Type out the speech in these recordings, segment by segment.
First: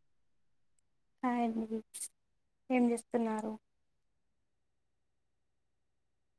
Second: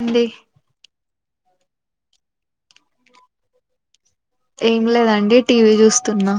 అండి హాయ్ అండి. ఏం చేస్తున్నారు? ఏం లేదండి, టీవీ చూస్తున్నా.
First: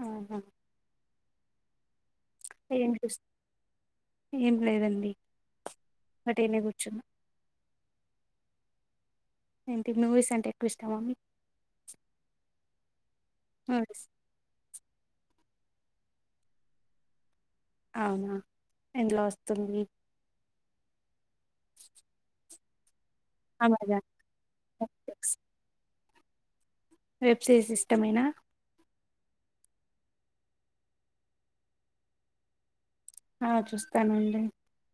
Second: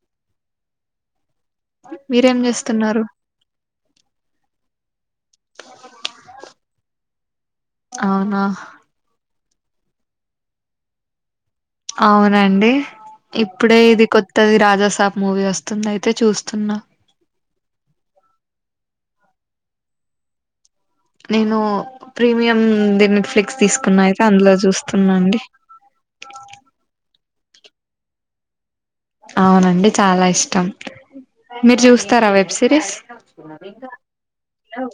ఆహా మీరేం ఏం చేస్తున్నారు? చూస్ ఏం లేదండి వట్టిగనే కూర్చున్నాం. అవునా. ఏంటి మూవీస్ అంటే ఎక్కువ ఇష్టమా మీకు? అవునండి, ఇప్పుడే మూవీస్ ఇది కొత్తది రాజాసాబ్ మూవీ వస్తుంది అయితే చూస్తున్నా. అవునా ఎందులో వస్తుంది. నేను ప్రీమియంది నెట్ఫ్లిక్స్ తీసుకున్నా అమెజాన్ అయితే అందులో చూస్తున్నా నెట్ఫ్లిక్స్ అండి. వెబ్ సిరీస్ సిస్టమేనా. అవునండి చాలా ఇష్టం. మీరు చూస్తారా వెబ్ సిరీస్. ఆ చూస్తానండి హలో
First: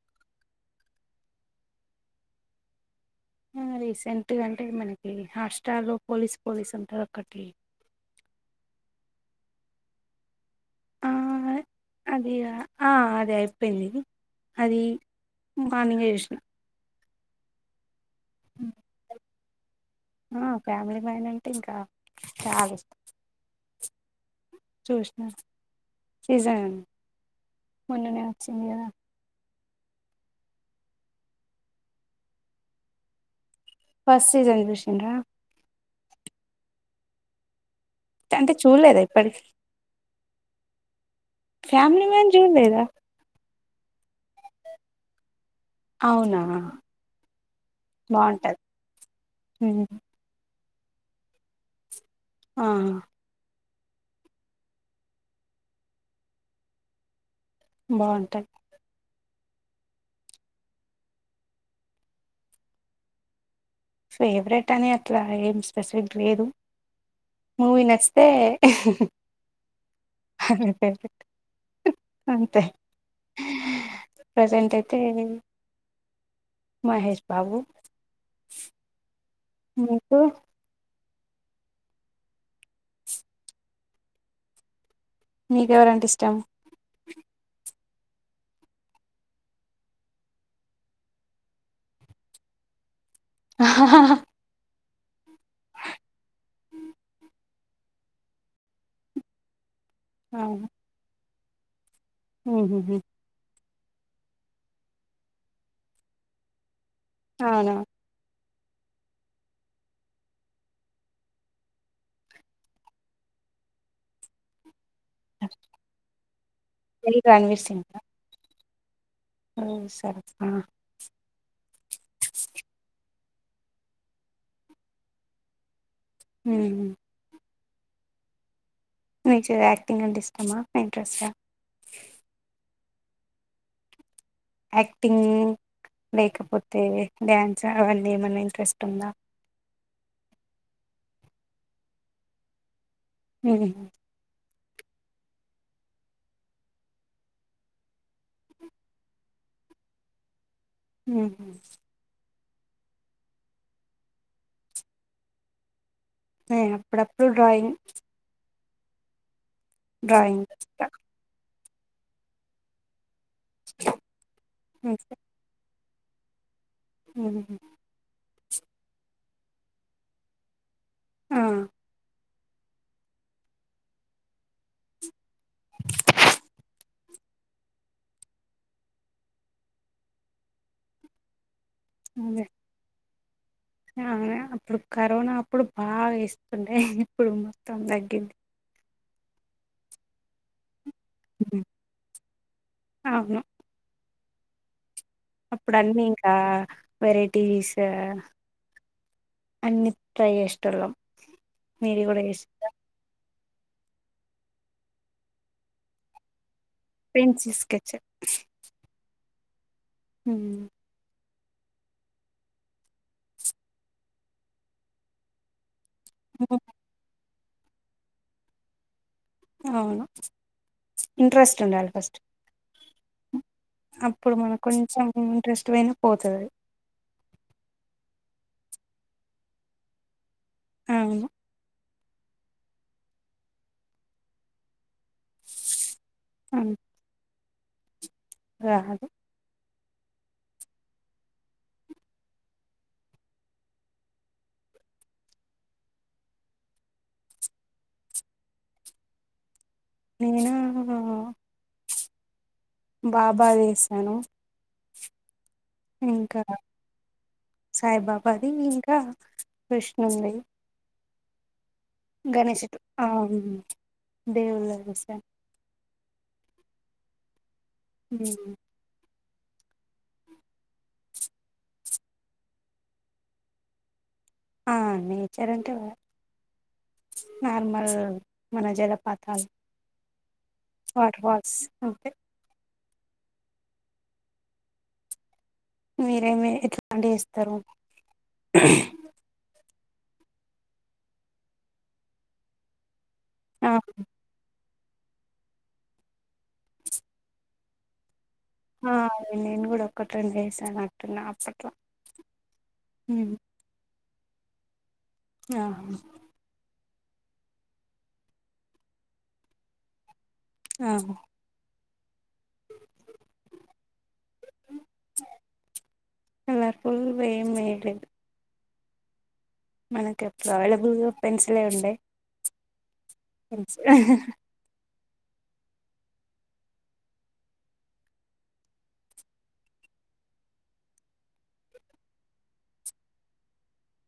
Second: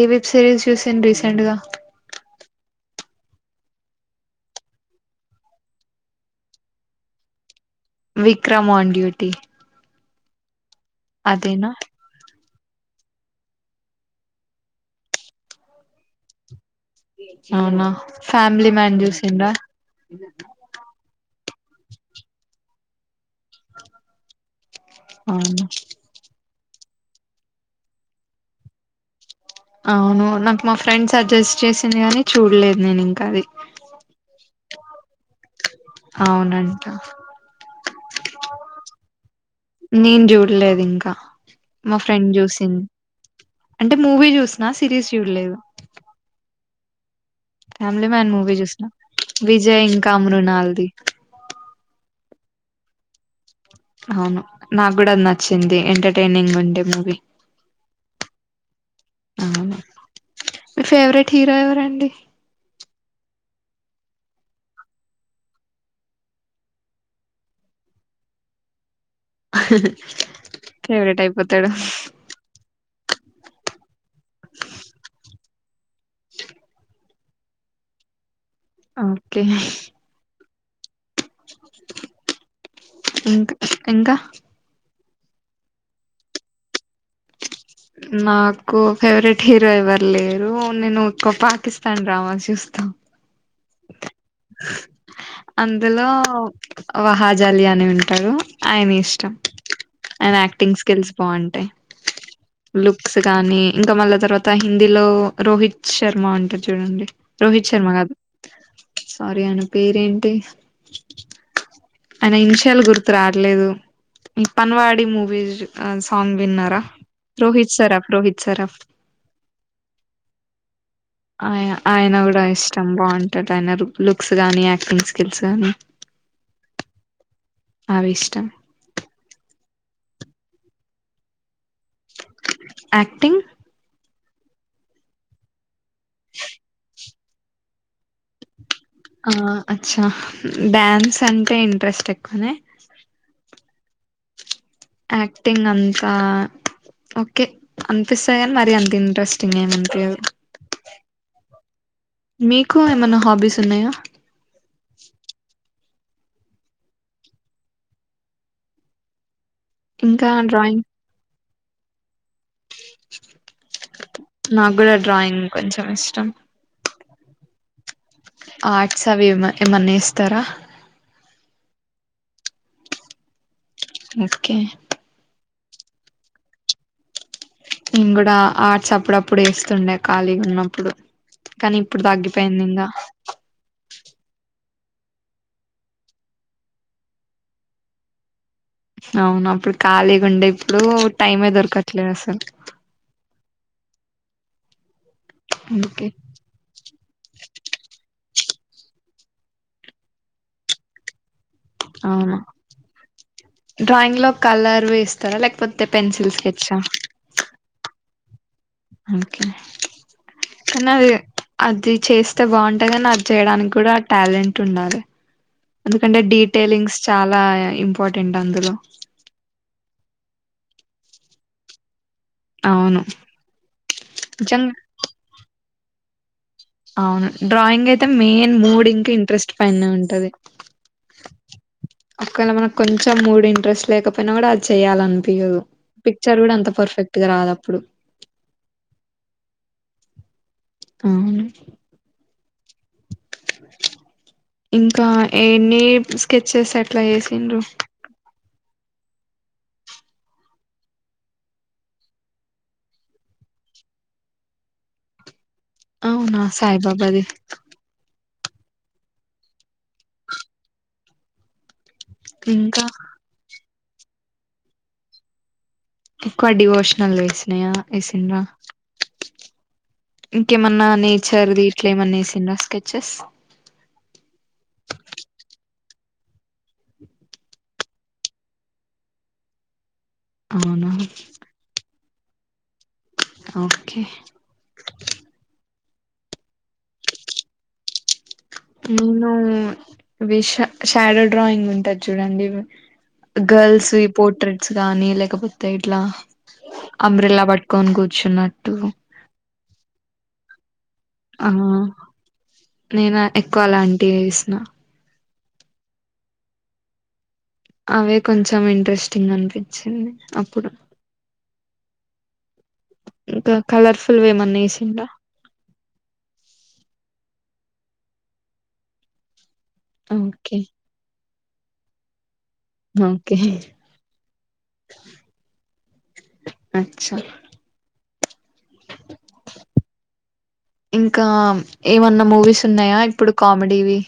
ఏ వెబ్ సిరీస్ చూసింర్రు రీసెంట్గా. రీసెంట్గా అంటే మనకి హాట్స్టార్ లో పోలీస్ పోలీస్ ఉంటది ఒక్కటి విక్రమ్ ఆన్ డ్యూటి. ఆ అదిగా ఆ అది అయిపోయింది. అది మార్నింగే చూశిన. అవునా ఫ్యామిలీ మ్యాన్ చూసింర్రా. ఆ ఫ్యామిలీమ్యాన్ అంటే ఇంకా చాలిష్టం. చూశిన అవును సీజన్ మొన్ననే వచ్చింది కదా. అవును నాకు మా ఫ్రెండ్ సజెస్ట్ చేసింది కాని చూడలేదు నేను ఇంకా అది. ఫస్ట్ సీజన్ చూశింర్రా. అవునంటా. అంటే చూడలేదా ఇప్పటికి నేను చూడలేదు ఇం మా ఫ్యామిలీ ఫ్రెండ్ మ్యాన్ జూసిది చూడలేదా అంటే మూవీ చూసిన సిరీస్ చూడలేదు అవునా ఫ్యామిలీ మ్యాన్ మూవీ బాగుంటది చూసిన విజయ్ ఉమ్. ఇంకా మృనాల్ ఆ అవును నాకు కూడా అది నచ్చింది ఎంటర్టైనింగ్ ఉండే మూవీ బాగుంటాయి అవును మీరు ఫేవరెట్ హీరో ఎవరండి ఫేవరెట్ అని అట్లా ఏం స్పెసిఫిక్ లేదు మూవీ నచ్చితే అ ఫేవరెట్ అయిపోతాడు అంతే ప్రెజెంట్ అయితే మహష్ బాబు ఓకే నీకు ఇంకా ఇంకా నీకెవరంటే ఇష్టం నాకు ఫేవరెట్ హీరో ఎవరు లేరు నేనుక్కువ పాకిస్తాన్ డ్రామా చూస్తా త ఆ అందులో వహాజాలి అని ఉంటారు ఆయన ఇష్టం అయన అవును యాక్టింగ్ స్కెల్స్ బాగుంటాయి ఉహుహు. లుక్స్ కానీ ఇంకా మళ్ళా తర్వాత హిందీలో రోహిత్ శర్మ ఉంటారు చూడండి రోహిత్ అవునా శర్మ కాదు సారీ అయన పేరేంటి అయన ఇషాలు గుర్తు రావలేదు ఇ పని వాడ మూవీ సాంగ్ విన్నారు రోహ రణవీర్ సింగ్ సరాఫ రోహ సరాఫ ఓ సరపా ఆ ఆయ ఆయన కూడా ఇష్టం బాగుంటాడు ఆయన లుక్స్ గానీ యాక్టింగ్ స్కిల్స్ గానీ ఉ హ అవి ఇష్టం మీకు యాక్టింగ్ అంటే ఇష్టమా ఇంట్రెస్ ట యాక్టింగ్ యాక్టింగ్ లేకపోతే డ్యాన్స్ అవన్నీ ఏమైన్నా ఇంట్రెస్ట్ ఉందా ఆ అచ్చా డ్యాన్స్ అంటే ఇంట్రెస్ట్ ఎక్కువనే ఉ హ యాక్టింగ్ అంతా ఓకే అనిపిస్తా నీ మరి అంత ఇంట్రెస్టింగ్ ఏమంత ఉహు మీకు ఏమైనా హాబీస్ ఉన్నాయా అప్పుడప్పుడు డ్రాయింగ్ డ్రాయింగ్ ఇక నాకు కూడా డ్రాయింగ్ కొంచం ఇష్టం ఉ హ ఆర్ట్స్ అవి ఏమ ఏమన్నా ఇస్తారా ఆ ఓకే ఇం కూడా ఆర్ట్స్ అప్పుడప్పుడు వేస్తుండే ఖాళీగా ఉన్నప్పుడు కానీ ఇప్పుడు అదే తగ్గిపోయింది ఇంకా అవును అప్పుడు కరోనా అప్పుడు బాగా వేస్తుండ్ ఇప్పుడు మొత్తం తగ్గింది అవును అప్పుడు ఖాళీగా ఉండే ఇప్పుడు టైమే హ్మ్. దొరకాట్లే అవును అప్పుడు అన్నవీకా వెరైటీస్ అన్ని ట్రై చేసేటోళ్లం మీరు కూడా అవును చేసిండ్రా డ్రాయింగ్ లో కలర్ వేస్తారా లేకపోతే పెన్సిల్ సెట్సా పెన్సిల్ స్కెచ్ ఒకే ఉహు అది చేస్తే బాగుంటయి కనీ అది చేయడానికి కూడా ఆ టాలెంట్ ఉండాలి ఎందుకంటే డీటెయిలింగ్స్ చాలా ఇంపార్టెంట్ అందులో అవును ఇంట్రెస్ట్ ఉండాలి ఫస్ట్ అవును అప్పుడు మన నిజంగా కొంచెం ఇంట్రెస్ట్ పోయినా పోతది అది అవును డ్రాయింగ్ అయితే మెయిన్ మూడ్ ఇంక ఇంట్రెస్ట్ పైనే ఉంటది అవును ఒకవేళ మనకు కొంచెం మూడ్ ఇంట్రెస్ట్ లేకపోయినా కూడా అది చెయ్యాలనిపియదు పిక్చర్ కుడా అంత హ్మ్. పర్ఫెక్ట్ గ రాదు అప్పుడు రాదు అవును ఇంకా ఎన్ని స్కెచెస్ అట్లా చేసిండ్రు నేను బాబా దెసాను అవునా ఇంకా సాయిబాబాది సాయిబాబా అది ఇంకా కృష్ణుంది గణేేషుడు ఇంకా ఆ దేవుళ్ళది వేసాను ఎక్కువ డివోషనల్ వేసినాయా ఎసిండ్రా ఇంకేమన్నా నేచర్ది ఇట్లా ఏమన్నా ఎసిండ్రా స్కెచెస్ ఆ నేచర్ అంటే నార్మల్ మన జలపాతాలు అవునా వాటర్ ఫాల్స్ అంతే ఓకే మీరేమి ఎట్లాంటియి ఎస్తరు నేను విష షాడో డ్రాయింగ్ ఉంటది చూడండి ఆ గర్ల్స్ వి పోర్ట్రెట్స్ గానీ లె కాపోతే ఇట్లా అంబ్రిల్లా పట్టుకొని కూర్చున్న ఆ నేను గుడా ఒకట్రెండు ఎసాను అ ఆ నేను ఎక్కువ అలాంటియి ఎసిన ఆ అవే కొంచెం ఇంట్రెస్టింగ్ అనిపించింది అప్పుడు ఆ ఇంకా కలర్ఫుల్ వేమన్న ఎసిండ్రా ఫుల్ వేమ్ ఏయ్యలేదు మనకి అప్పుడు ఓకే అవైలబుల్ గా పెన్సిలే ఉండే ఓకే పెన్సిల్ అచ్చా ఇంకా ఏమన్నా మూవీస్ ఉన్నాయా ఇప్పుడు కామెడివి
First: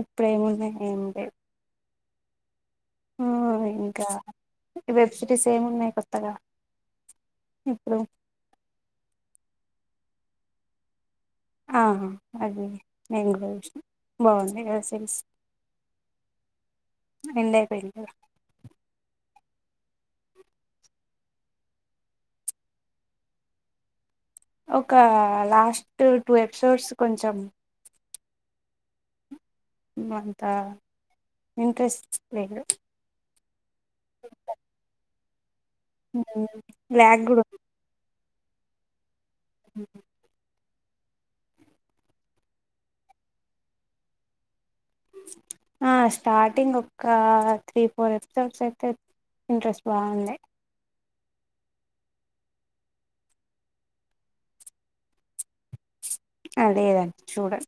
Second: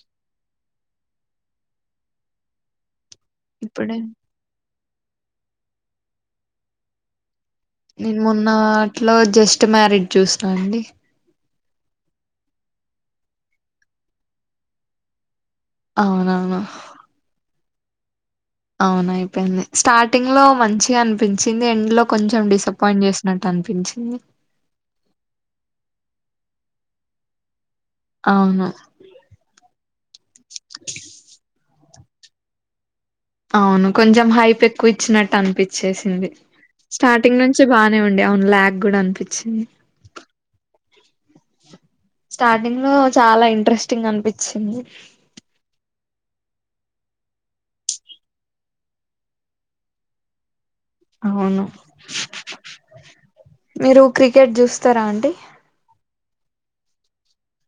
ఇప్పుడేమున్నాయి ఏం లేవ్ హ్మ్ ఇప్పుడే ఇంకా వెబ్ సిరీస్ ఏమి ఉన్నాయి కొత్తగా ఇప్పుడు నేను మొన్న అట్లో జస్ట్ మ్యారీడ్ చూసిన అండి అవును అది నేను కూడా చుషిన బాగుంది కదా సిరీస్ అవునవును ఏ అవును అయిపోయింది స్టార్టింగ్ లో మంచిగా అనిపించింది ఎండ్ లో కొంచెం డిసప్పయింట్ చేసినట్టు అ అనిపించింది ఒక లాస్ట్ టూ ఎపిసోడ్స్ కొంచెం అవును అంతా ఇంంట్రెస్ట్ లేదు అవును కొంచెం హైప్ ఎక్కువ ఇచ్చినట్టు అనిపిచ్చేసింది ఉమ్. బ్లాక్ స్టార్టింగ్ కూడా నుంచి బానే ఉండే అండి అవును లాగ్ కూడా అనిపించింది స్టార్టింగ్ లో చాలా ఇంట్రెస్టింగ్ అనిపించింది ఆ స్టార్టింగ్ ఒక త్రీ ఫోర్ ఎపిసోడ్స్ అయితే ఇంట్రెస్ట్ బాగుంది అవును మీరు క్రికెట్ చూస్తారా అండి అదే గదా చూడన్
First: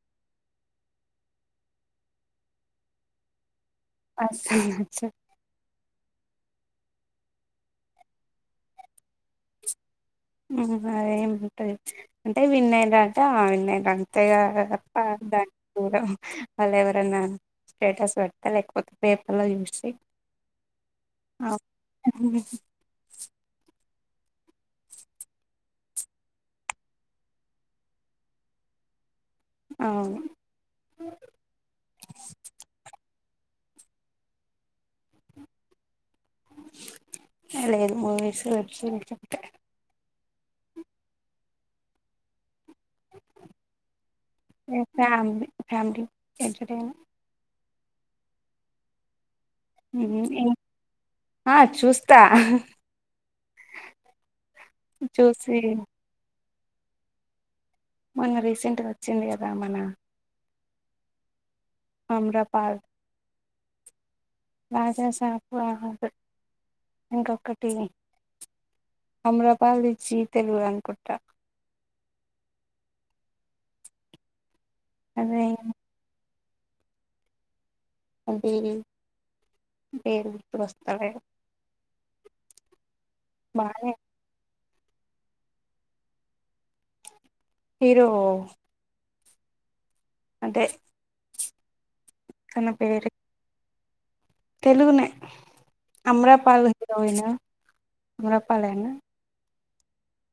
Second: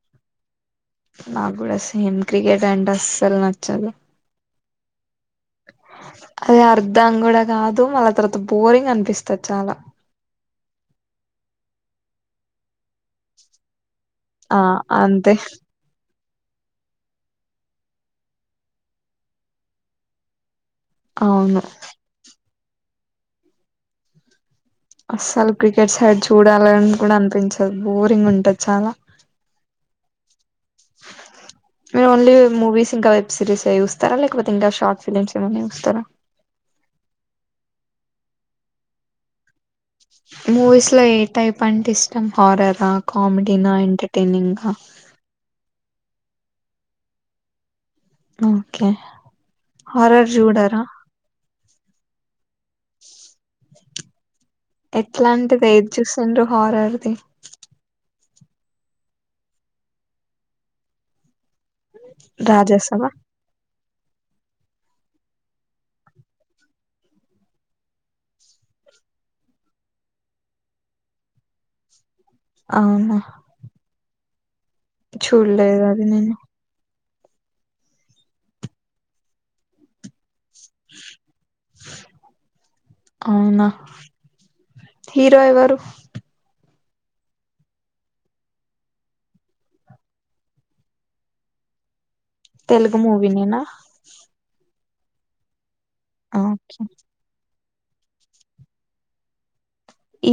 నాకు కూడా సేమ్ క్రికెట్ అంటే అస్సలు నచ్చదు అస్సలు నచ్చదు అది అర్ధం కూడా కాదు మళ్ళ తర్వాత బోరింగ్ అనిపిస్తది చాలా మ్మ్ హ్హ్ అదే ఉంటాంది అంటే విన్నాయరంట ఆ విన్నయింరంట ఆ కొత్తగా పాత అంతే వాళ్ళ ఎవరన్నా స్టేటస్ పెడతా లేకపోతే పేపర్లో చూసి అఓ అవును మ్మ్ హ్హ్ అస్సలు క్రికెట్ సైడ్ చూడాలని కూడా అనిపించదు బోరింగ్ ఉంటది చాలా అవును మీరు ఓన్లీ మూవీస్ ఇంకా వెబ్ సిరీస్ చూస్తారా లేకపోతే ఇంకాషార్ట్ ఫిల్మ్స్ ఏమన్నా చూస్తారా లేదు మూవీస్ వెబ్ సిరీస్ అంటే మూవీస్ లో ఏ టైప్ అంటే ఇష్టం హర్రర్ నా కామెడి నా ఎంటర్టైనింగ్ కామెడీ ఎంటర్టైనే ఓకే హర్రరు చూడారా చుస్తా ఎట్లా చూసి అంటిది ఏది చూసిండ్రు హారర్ది మొన్న రీసెంట్గా వచ్చింది కదా మన అమ్రపాల్ రాజసాబ్ రాజా సాబ్ కాదు ఇంకొకటి అమాలపాల్ ది జీ తెలుగు అనుకుంటా అవునా అదే చూల్లేదు అది నేను పేరు గుర్తుకు వస్తలేదు అవునా బానే హీరో ఎవరు హీరో అదే తన తెలుగు పేరు మూవీ నేనా తెలుగునే అమాలపాల్ ఓకే దగ్గర పొయినా అమారపాల్ ఏనా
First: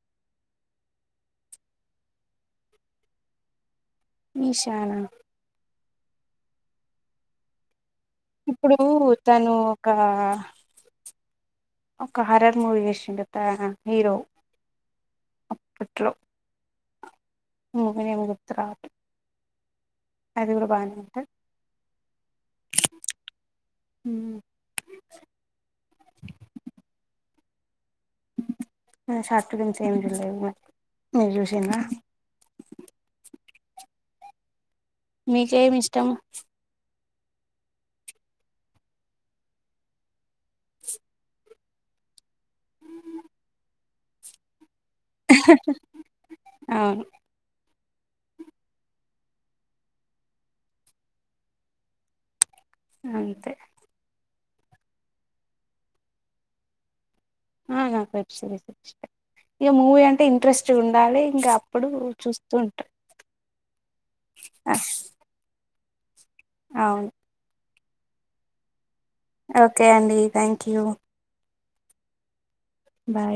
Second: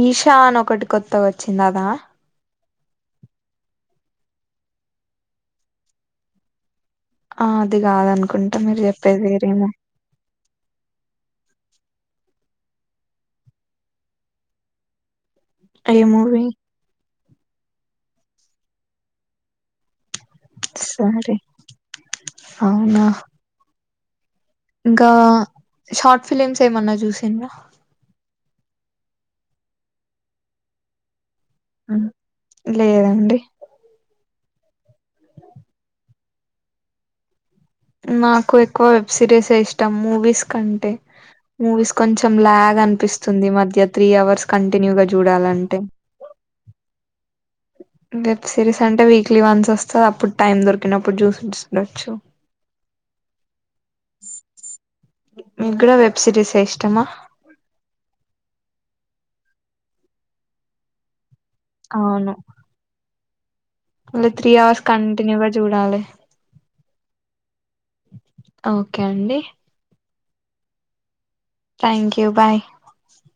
ఈషా అని ఒకటి కొత్తగా వచ్చింది అదా నిశానా ఆ అది కాదనుకుంట ఇప్పుడు మీరు చెప్పేది తను వేరేమో ఒక ఒక హర్రర్ మూవీ చేసిండు హీరో ఏ మూవీ మూవి నేమ్ గుర్తురాదు అది గూడా బానే ఉంటది సరే అవునా ఇంకా షార్ట్ ఫిలిమ్స్ ఏమన్నా చూసిండ షాట్ ఫిల్మ్ చూళ్ళే ఏంలే లేదండి మీకేమి ఇష్టం నాకు ఎక్కువ వెబ్ సిరీస్ ఇష్టం మూవీస్ కంటే మూవీస్ కొంచెం కొంచెం లాగ అనిపిస్తుంది మధ్య త్రీ అవర్స్ కంటే కంటిన్యూగా చూడాలంటే అవును వెబ్ సిరీస్ అంటే వీక్లీ వన్స్ వస్తుంది అప్పుడు టైమ్ దొరికినప్పుడు చూసిండచ్చు అంతే మీకు డ వెబ్ సీరీస్ ఇష్టమా ఇంక మూవీ అంటే ఇంట్రెస్ట్ ఉండాలి ఇంకా అప్పుడు చూస్తూ ఉంటారు అ త్రీ హవేర్స్ కంటిన్యూ చూడాలి అవును ఓకే అండి ఓకే అండి thank you thank you bye bye